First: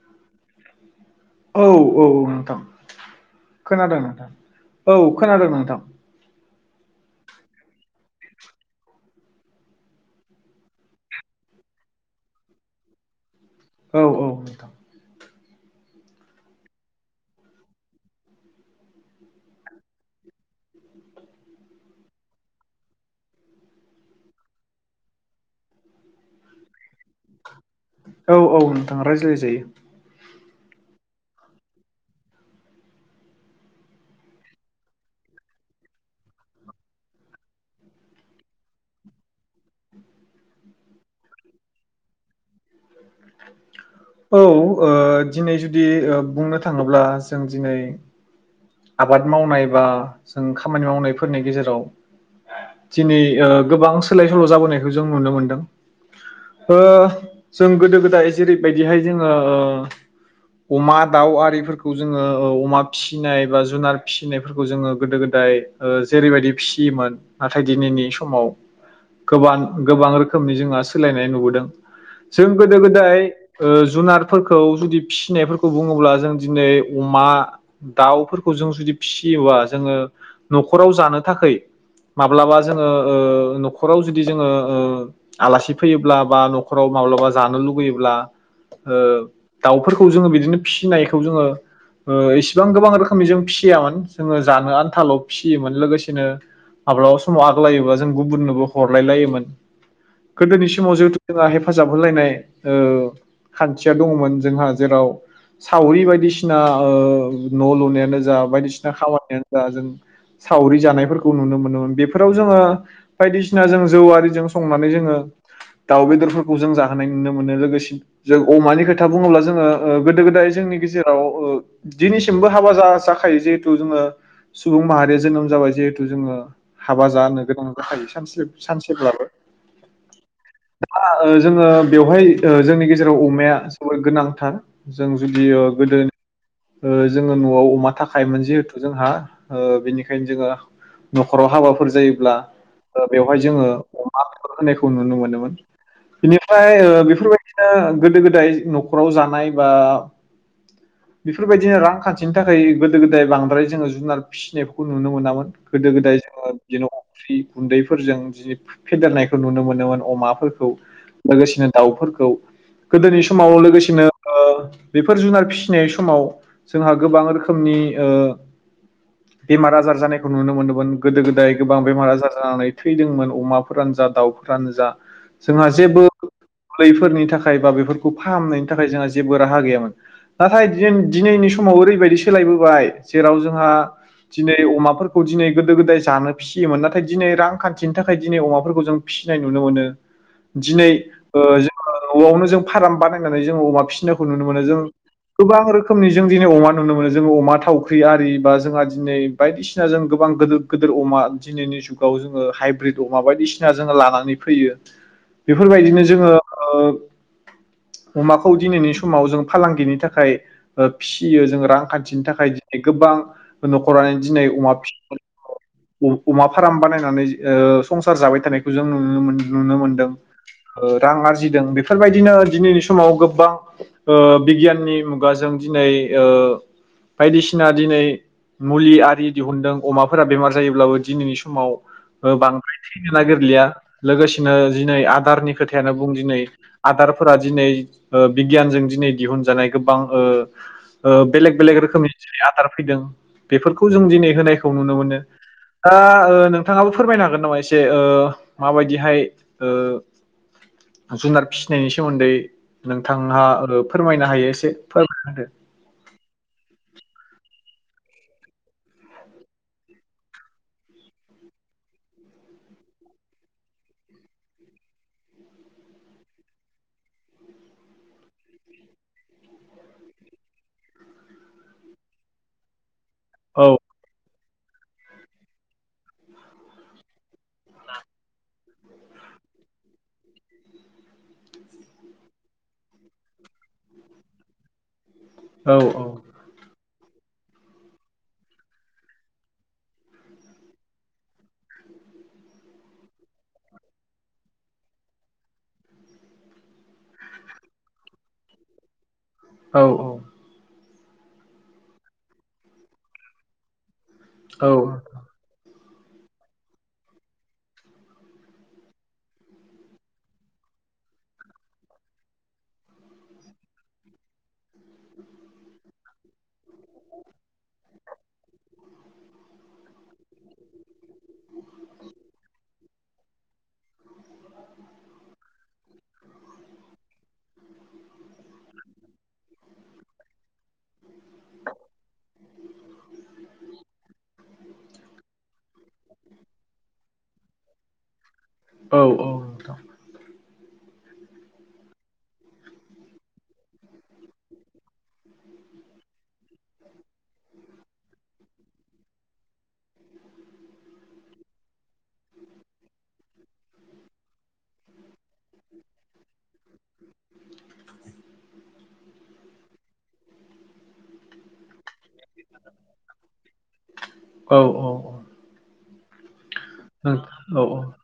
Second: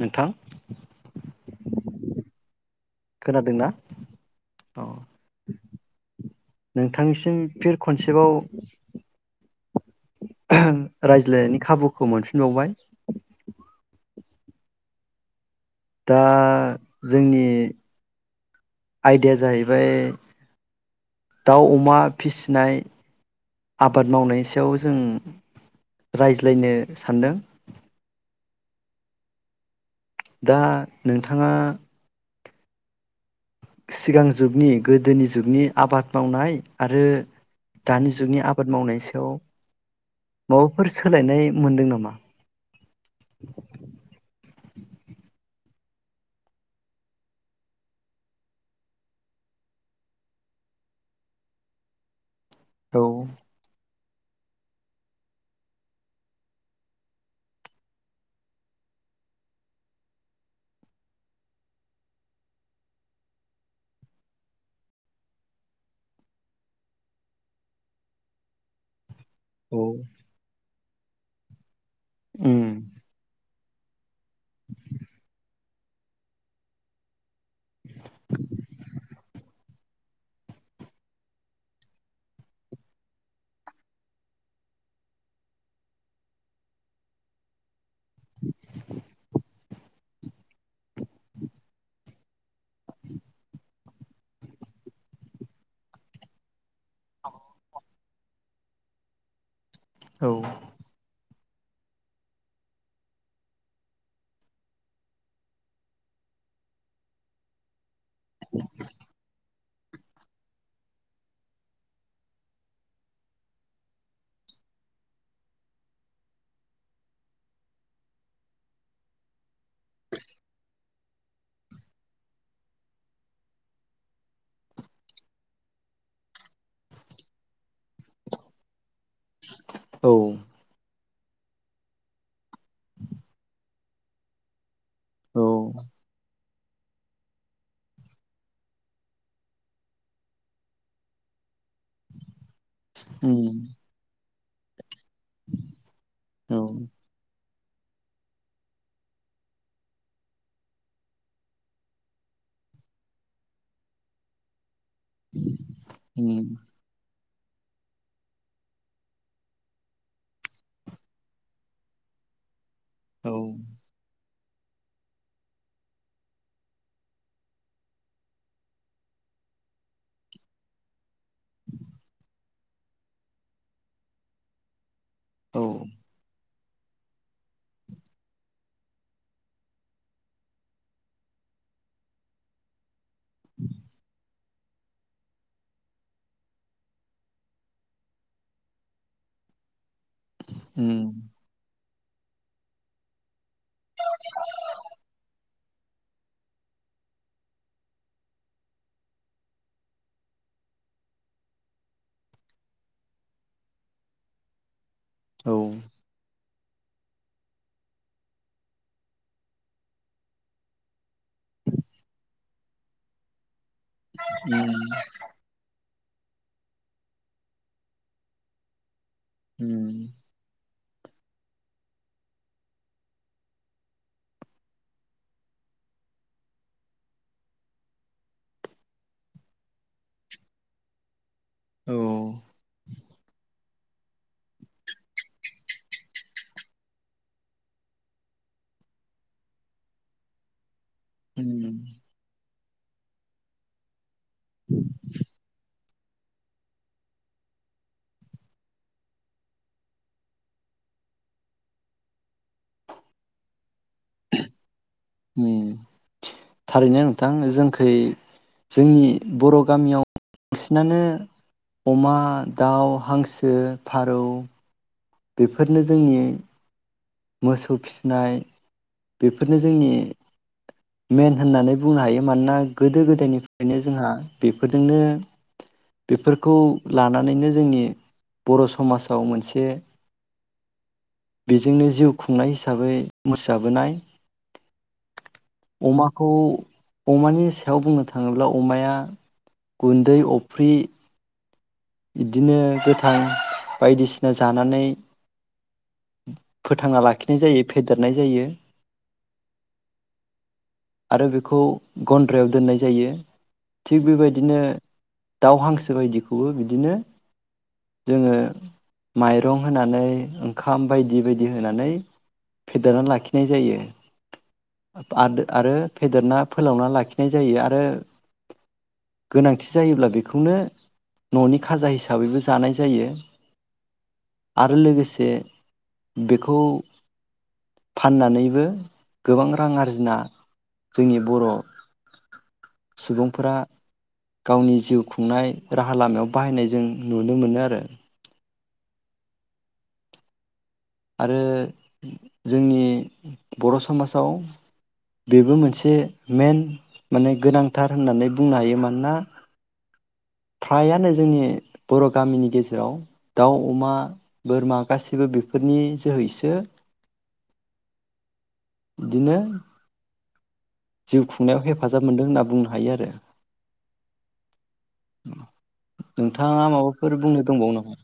नोंथां औ औ नोंथां खोनादोंना खोनादों नोंथां औ खोनादों नोंथां थि फिर खनसेबाव रायज्लायनायनि खाबुखौ मोनफिनबावबाय औ औ नोंथां दा जोंनि आयदाया जाहैबाय दाउ अमा फिसिनाय आबाद मावनायनि सायाव जों रायज्लायनो सानदों औ औ नोंथाङा रायज्लायजायो दा नोंथाङा सिगां जुगनि गोदोनि जुगनि आबाद मावनाय आरो दानि जुगनि आबाद मावनाय सायाव माबाफोर सोलायनाय मोनदों नामा? औ ओ दिनै जुदि ओ बुंनो थाङोब्ला जों दिनै आबाद मावनाय बा जों खामानि मावनायफोरनि गेजेराव औ दिनै ओ गोबां सा सोलाय सोल जाबोनायखौ जों नुनो मोनदों ओ जों गोदो गोदाय जेरैबायदिहाय जोङो ओ अमा दाउ आरिफोरखौ जोङो औ अमा फिसिनाय एबा जुनार फिसिनायफोरखौ जोङो गोदो गोदाय ओ जेरैबायदि फिसियोमोन नाथाय दिनैनि समाव गोबां औ गोबां रोखोमनि जोंहा सोलायनाय नुबोदों जों उम गोदो गोदाय ओ जुनार फोरखो जुदि फिसिनाय फोर खौ बुङोब्ला जों दिनै अमा दाउ फोर खौ जों जुदि फिसियोबा जोङो न'खराव जानो थाखै माब्लाबा जोङो ओ न'खराव जुदि जोङो ओ आलासि फैयोब्ला बा न'खराव माब्लाबा जानो लुुबैयोब्ला ओ दाउफोरखौ जोङो बिदिनो फिसिनायखौ जोङो ओ इसेबां गोबां रो खोमै जों फिसियामोन जोङो जानो आनथाल' फिसियोमोन लोगोसेनो माब्लाबा समाव आग्लायोबा जों गुबुननोबो हरलाय लायोमोन। औ गोदोनि समाव जोंथ जोंहा हेफाजाब होलायनाय ओ खान्थिया दंङमोन जोंहा जेराव सावरि बायदिसिना ओ न'लुनाय नोजा बायदिसिना खामानियानो बा जों सावरि जानायफोरखौ नुनो मोनोमोन बेफोराव जोङो बायदिसिना जों जौ आरिजों संनानै जोङो दाउ बेदरफोरखौ जों जाहोनाय नुनो मोनो लोगोसे जों अमानि खोथा बुङोब्ला जोङो ओ गोदो गोदाय जोंनि गेजेराव ओ दिनैसिमबो हाबा जा जाखायो जिहेतु जोङो सुबुं माहारिया जोनोम जाबाय जिहेतु जोंङो हाबा जानो गोनां जाखायो सानसे सानसेब्ला औ ओ जोङो बेवहाय ओ जोंनि गेजेराव अमाया जोबोद गोनांथार जों जुदि औ गोदोनि ओ जोङो नआव अमा थाखायोन जिहेथु जोंहा बेनिखायनो जोंङो नखराव हाबाफोर जायोब्ला ओ बेवहाय उम जोंङो अमा [unintelligible] खौ नुनो मोनोमोन औ बेनिफ्राय ओ बेफोरबायदि बिदिनो गोदो गोदाय नखराव जानाय बा बेफोरबायदिनो रांखान्थिनि थाखाय गोदाय बांद्राय जोङ जुनार फिसिनायखौ खौ नुनो मोनामोन गोदो गोदाय उम जोङो बिन फ्रि गुन्दैफोरजों जि फेदेरनायखौ नुनो मोनोमोन अमाफोरखौ लोगोसेनो दाउफोरखौ गोदोनि औ समाव लोगोसेनो ओ बेफोर जुनार फिसिनाय समाव जोंहा गोबां रोखोम रोखोमनि ओ बेमार आजार जानायखौ नुनो मोनदोंमोन गोदो गोदाय गोबां बेमार आजार जानानै थैदोंमोन अमाफोरानो जा दाउफोरानो जा औ जोंहा जेबो गैयिफोरनि थाखाय बा बेफोरखौ फाहामनायनि थाखाय जोंहा जेबो राहा गैयामोन नाथाय दिनैनि समाव ओरैबायदि सोलायबोबाय जेराव जोंहा दिनै अमाफोरखौ दिनै गोदो गोदाय जानो फिसियोमोन नाथाय दिनै रांखान्थिनि थाखाय दिनै अमाफोरखौ जों फिसिनाय नुनो मोनो। दिनै उम ओ जों। नआवनो जों फाराम बानायनानै जों अमा फिसिनायखौ नुनो मोनो जों गोबां रोखोम रोखोमनि जों दिनै अमा नुनो मोनो। जोङो अमा थावख्रि आरि बा जोंहा दिनै बायदिसिना जों गोबां गिदिर गदिर अमा दिनैनि जुगाव जोङो हाइब्रिद अमा बायदिसिना जोङो लानानै फैयो औ बेफोरबायदिनो जोङो। अमाखौ दिनैनि समाव जों फालांगिनि थाखाय फिसियो जों रां खान्थिनि थाखाय दिनै गोबां। न'खरानो दिनै अमा उम [unintelligible] अ-अमा फार्म बानायनानै ओ संसार जाबाय थानायखौ जों उम नुनो उम मोन्दों रां आरजि जिदों बेफोरबायदिनो दिनैनि समाव गोबां ओ बिगियाननि मुगाजों दिनै ओ बायदिसिना दिनै मुलि आरि दिहुनदों अमाफोरा बेमार जायोब्लाबो दिनैनि सम औ समाव बांद्राय थैनो नागिरलिया लोगोसेनो दिनै आदारनि खोथायानो बुं दिनै आदारफोरा दिनै ओ बिगियानजों दिनै दिहुनजानाय गोबां ओ ओ बेलेग बेलेग उम रोखोमनि जै आदार फैदों बेफोरखौ जों दिनै होनायखौ नुनो मोनो दा ओ नोंथाङाबो फोरमायनो हागोन नामा एसे ओ माबायदिहाय ओ जुनार फिसिनायनि सोमोन्दै नोंथांहा फोरमायनो हायो एसे उम [unintelligible] थारैनो नोंथां जोंखै जोंनि बर' गामियाव बांसिनानो अमा, दाउ, हांसो, फारौ बेफोरनो जोंनि मोसौ फिनाय बेफोरनो जोंनि मेन होननानै बुंनो हायो मानोना गोदो गोद होदो गोदोनिफ्रायनो जोंहा बेफोरजोंनो बेफोरखौ लानानैनो जोंनि बर' समाव मोनसे बेजोंनो जिउ खुंनाय हिसाबै मुसा बोनाय औ अमाखौ अमानि सायाव बुंनो थाङोब्ला अमाया गुन्दै अफ्रि बिदिनो गोथां बायदिसिना जानानै फोथांना लाखिनाय जायो फेदेरनाय जायो औ औ आरो बेखौ गन्द्रायाव दोननाय जायो थिग बेबायदिनो दाउ हांसो बायदिखौबो बिदिनो जोङो माइरं होनानै ओंखाम बायदि बायदि होनानै फेदेरनानै लाखिनाय जायो आदो आरो फेदेरना फोलावना लाखिनाय जायो आरो गोनांथि जायोब्ला बेखौनो न'नि खाजा हिसाबैबो जानाय जायो। आरो लोगोसे बेखौ फाननानैबो गोबां रां आरजिना जोंनि बर' सुबुंफोरा गावनि जिउ खुंनाय राहा लामायाव जों नुनो मोनो आरो औ औ नंगौ आरो जोंनि बर समाजाव बेबो मोनसे मेन माने गोनांथार होननानै बुंनो हायो मानोना फ्रायानो जोंनि बर' गामिनि गेजेराव दाउ, अमा बोरमा गासैबो बेफोरनि जोहैसो बिदिनो जिउ खुंनायाव हेफा हेफाजाब मोनदों होनना बुंनो हायो आरो। औ नोंथां औ औ नोंथाङा माबाफोर बुंनो नों दंबावो औ नामा?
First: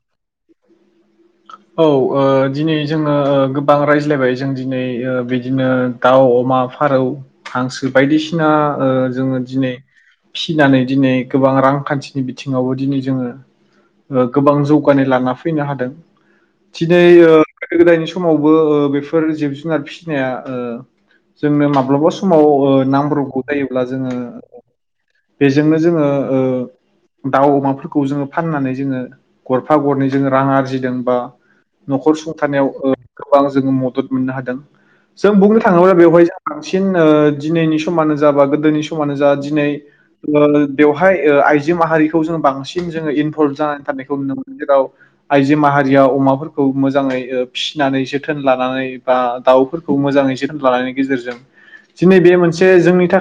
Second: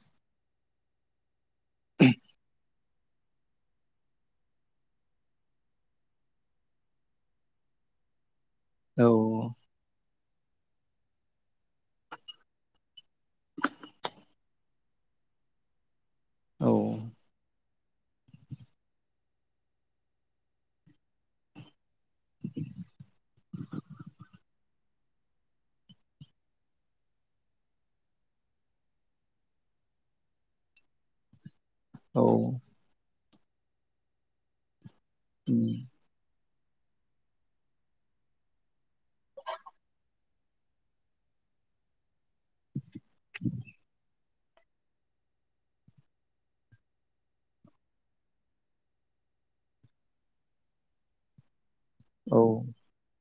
औ ओ दिनै जोङो गोबां रायज्लायबाय जों दिनै ओ बिदिनो दाउ अमा फारौ हांसो बायदिसि सिना ओ जोङो दिनै फिनानै दिनै गोबां रांखान्थिनि बिथिङावबो दिनै जोङो ओ गोबां जौगानाय लाना फैनो हादों। औ औ दिनै ओ गोदो गोदायनि समावबो ओ बेफोर जिब जुनार फिसिनाया ओ जोंनो माब्लाबा स समाव ओ नामब्रबगौ जायोब्ला जोङो बेजोंनो जोङो ओ दाउ अमाफोरखौ जोङो फाननानै जोङो गरफा गरनै जोङो रां आरजिदों बा न'खर औ सुंथानायाव ओ गोबां जोङो मदद मोननो हादों। जों बुंनो उम, थाङोब्ला बेवहाय बांसिन दिनैनि समानो जा बा गोदोनि समानो जा दिनै बेवहाय आइजो माहारिखौ जों बांसिन जोङो इनभल्भ जानानै थानायखौ नुनो मोनो जेराव आइजो माहारि बेयाव अमाफोरखौ मोजाङै ओ फिनानै जोथोन लानानै बा दाउफोरखौ मोजाङै जोथोन लानायनि गेजेरजों दिनै बे औ मोनसे जोंनि था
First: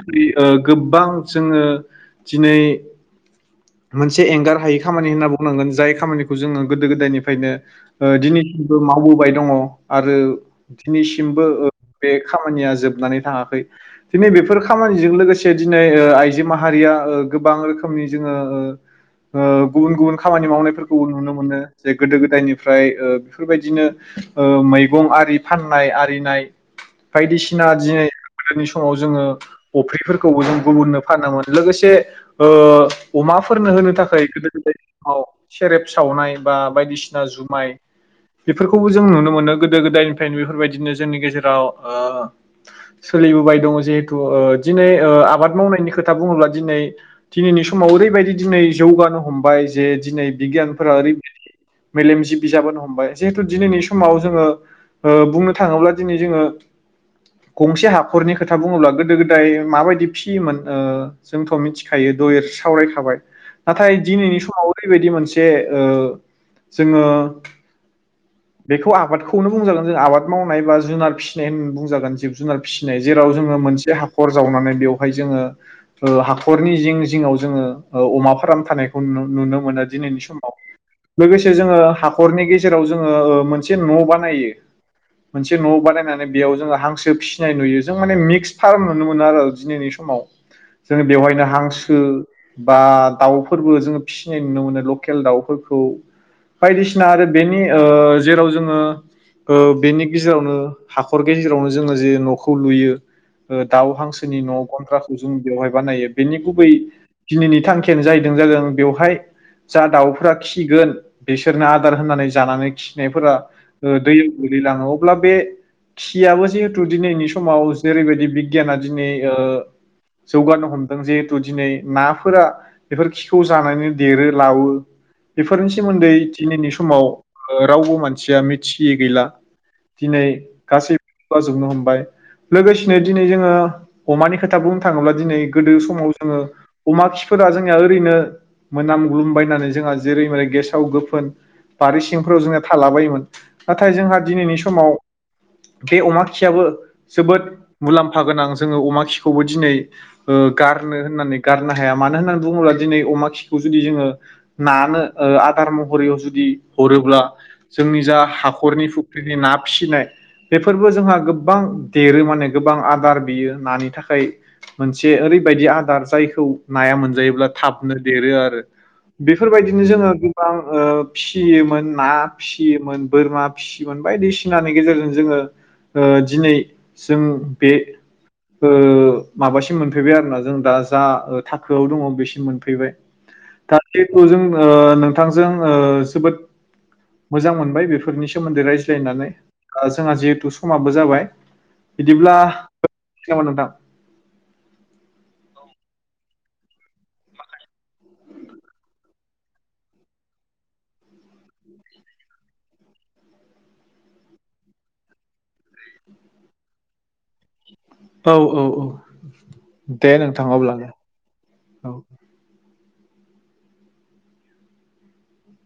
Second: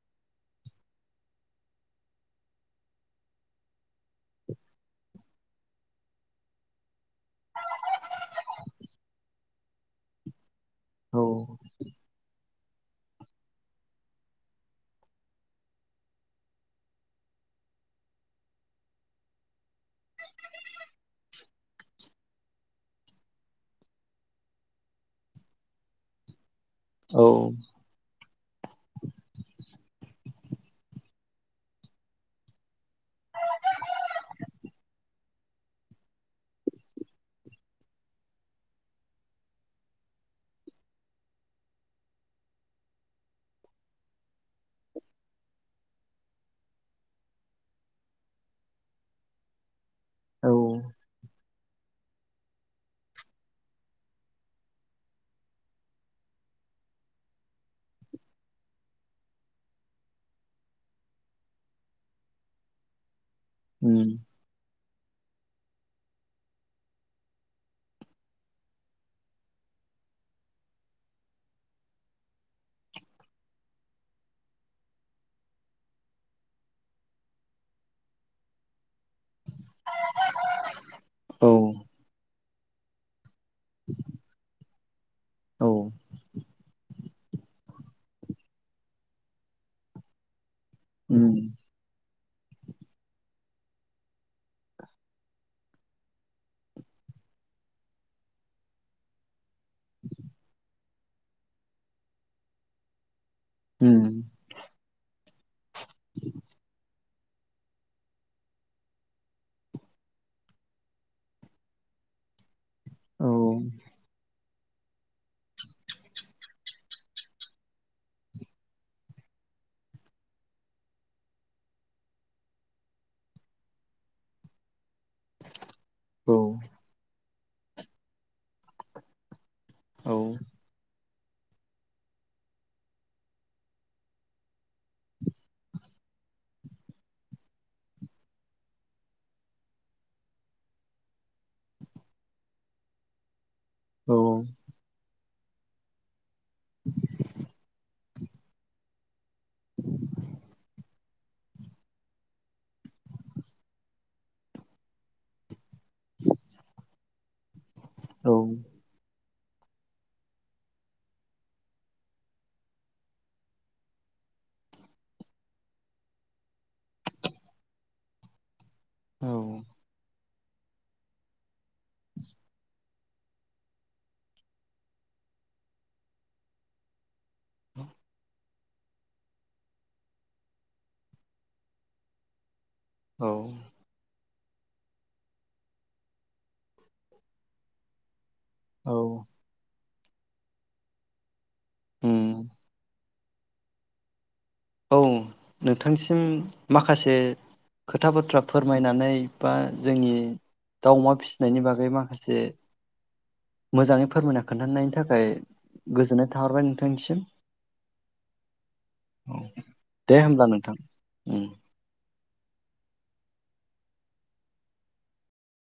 गोबां जोङो दिनै मोनसे एंगार हायै खामानि होनना बुंनांगोन जाय खामानिखौ जोङो गोदो गोदायनिफ्रायनो ओ दिनैसिमबो मावबोबाय दङ आरो औ दिनैसिमबो ओ बे खामानिया जोबनानै थाङाखै दिनै बेफोर खामानिजों लोगोसे दिनै ओ आइजो माहारिया ओ गोबां रोखोमनि जोङोओ ओ गुबुन गुबुन खामानि मावनायफोरखौबो नुनो मोनो जे गोदो गोदायनि फ्राय ओ बेफोरबायदिनो ओ मैगं आरि फाननाय आरिनाय औ बायदिसिना दिनै गोदोनि समाव जोङो अफ्रिफोरखौबो जों गुबुननो फानोमोन लोगोसे ओ अमाफोरनो होनो थाखाय गोदो गोदायनि समाव सेरेब सावनाय बा बायदिसिना जु माइ बेफोरखौबो जों नुनो मोनो गोदो गोदायनिफ्रायनो बेफोरबायदिनो जोंनि गेजेराव ओ सोलिबोबाय दङ जिहेथु ओ दिनै ओ आबाद मावनायनि खोथा बुङोब्ला दिनै दिनैनि समाव ओरैबायदि दिनै जौगानो हमबाय जे दिनै औ बिगियानफोरा ओरै [inaudible] मेलेमजि बिजाबो हमबाय जिहेथु दिनैनि समाव जोङो ओ बुंनो थाङोब्ला दिनै जोङो गंसे हाखरनि खोथा बुङोब्ला गोदो गोदाय माबायदि फियोमोन ओ जोंथ मिथिखायो दयर सावरायखाबाय नाथाय उम, दिनैनि समाव ओरैबायदि मोनसे ये ओ जोंओ बेखौ आबादखौनो बुंजागोन जों आबाद मावनाय बा जुनार फिसिनाय होनना बुंजागोन जिब जुनार फिसिनाय जेराव जोङो मोनसे हाखर जावनानै बेवहाय जोङो हाखरनि जिं जिङाव जोङो अमा फार्म‌ थानायखौ नुनो नुनो मोनो दिनैनि समाव, औ लोगोसे जोङो हाखरनि गेजेराव जों ओ ओ मोनसे न' बानायो। मोनसे औ न' बानायनानै बेयाव जोङो हांसो फिसिनाय नुयो जों माने मिक्स फार्म नुनो मोनो आरो दिनैनि समाव जों बेवहायनो उम, हांसो बा दाउफोरबो जोङो फिसिनाय नुनो मोनो लकेल दाउफोरखौ बायदिसिना आरो बेनि ओ जेराव जोङो ओ बेनि गेजेरावनो हाखर गेजेरावनो जोङो जे न'खौ लुयो ओ दाउ उम, हांसोनि न' गन्द्राखौ जों बेवहाय बानायो बेनि गुबै दिनैनि थांखियानो जाहैदों जादों बेवहाय जा दाउफ्रा खिगोन बिसोरनो आदार होननानै जानानै औ खिनायफोरा ओ दैयाव गोगलैलाङो अब्ला बे खियाबो जिहेथु दिनैनि समाव जेरैबायदि बिगियाना दिनै ओ जौगानो हमदों जिहेथु दिनै नाफोरा बेफोर खिखौ जानानै देरो लोवो बेफोरनि सोमोन्दै औ दिनैनि समाव रावबो मानसिया मिथियै गैला दिनै गासैबो जौगाजोबनो हमबाय लोगोसेनो दिनै जोङो अमानि खोथा बुंनो थाङोब्ला दिनै गोदो समाव जोङो अमा खिफोरा जोंनिया ओरैनो मोनामग्लुमबायनानै जोंहा जेरै मैरै गेसाव गोफोन बारि फोराव जोङो थालाबायोमोन नाथाय औ जोंहा दिनैनि समाव बे अमा खियाबो जोबोद मुलाम्फा गोनां जोङो अमा खिखौबो दिनै गारनो होननानै गारनो हाया मानो होननानै बुङोब्ला दिनै अमा खिखौ जुदि जोङो नानो आदार महरैयाव जुदि हरोब्ला जोंनि जा औ हाखरनि फु बे ना फिसिनाय बेफोरबो जोंहा गोबां देरो माने गोबां आदार बियो नानि थाखाय मोनसे ओरैबायदि आदार जायखौ नाया मोनजायोब्ला थाबनो देरो आरो बेफोरबायदिनो जोङो थां ओ फि फिसियोमोन ना फिसियोमोन बोरमा फिसियोमोन बायदिसिनानि गेजेरजों जोङो ओ दिनै जों बे ओ माबासिम मोनफैबाय आरोना जों दा जा ओ थाखोआव दङ बेसिम मोन फैबाय औ दाख्लिथ' जोङो ओ नोंथांजों ओस जोबोद मोजां मोनबाय बेफोरनि सोमोन्दै औ रायज्लायनानै ओ जोंहा जिहेतु समाबो जाबाय। बिदिब्ला उम, मोनानो दा औ नोंथांसिम माखासे खोथा बाथ्रा फोरमायनानै बा जोंनि दाउ अमा फिसिनायनि बागै माखासे मोजाङै फोरमायना खोन्थानायनि थाखाय गोजोननाय थाहरबाय नोंथांनिसिम औ औ औ। औ दे होमब्ला नोंथाङा नोंथां अब्लालाय उम औ।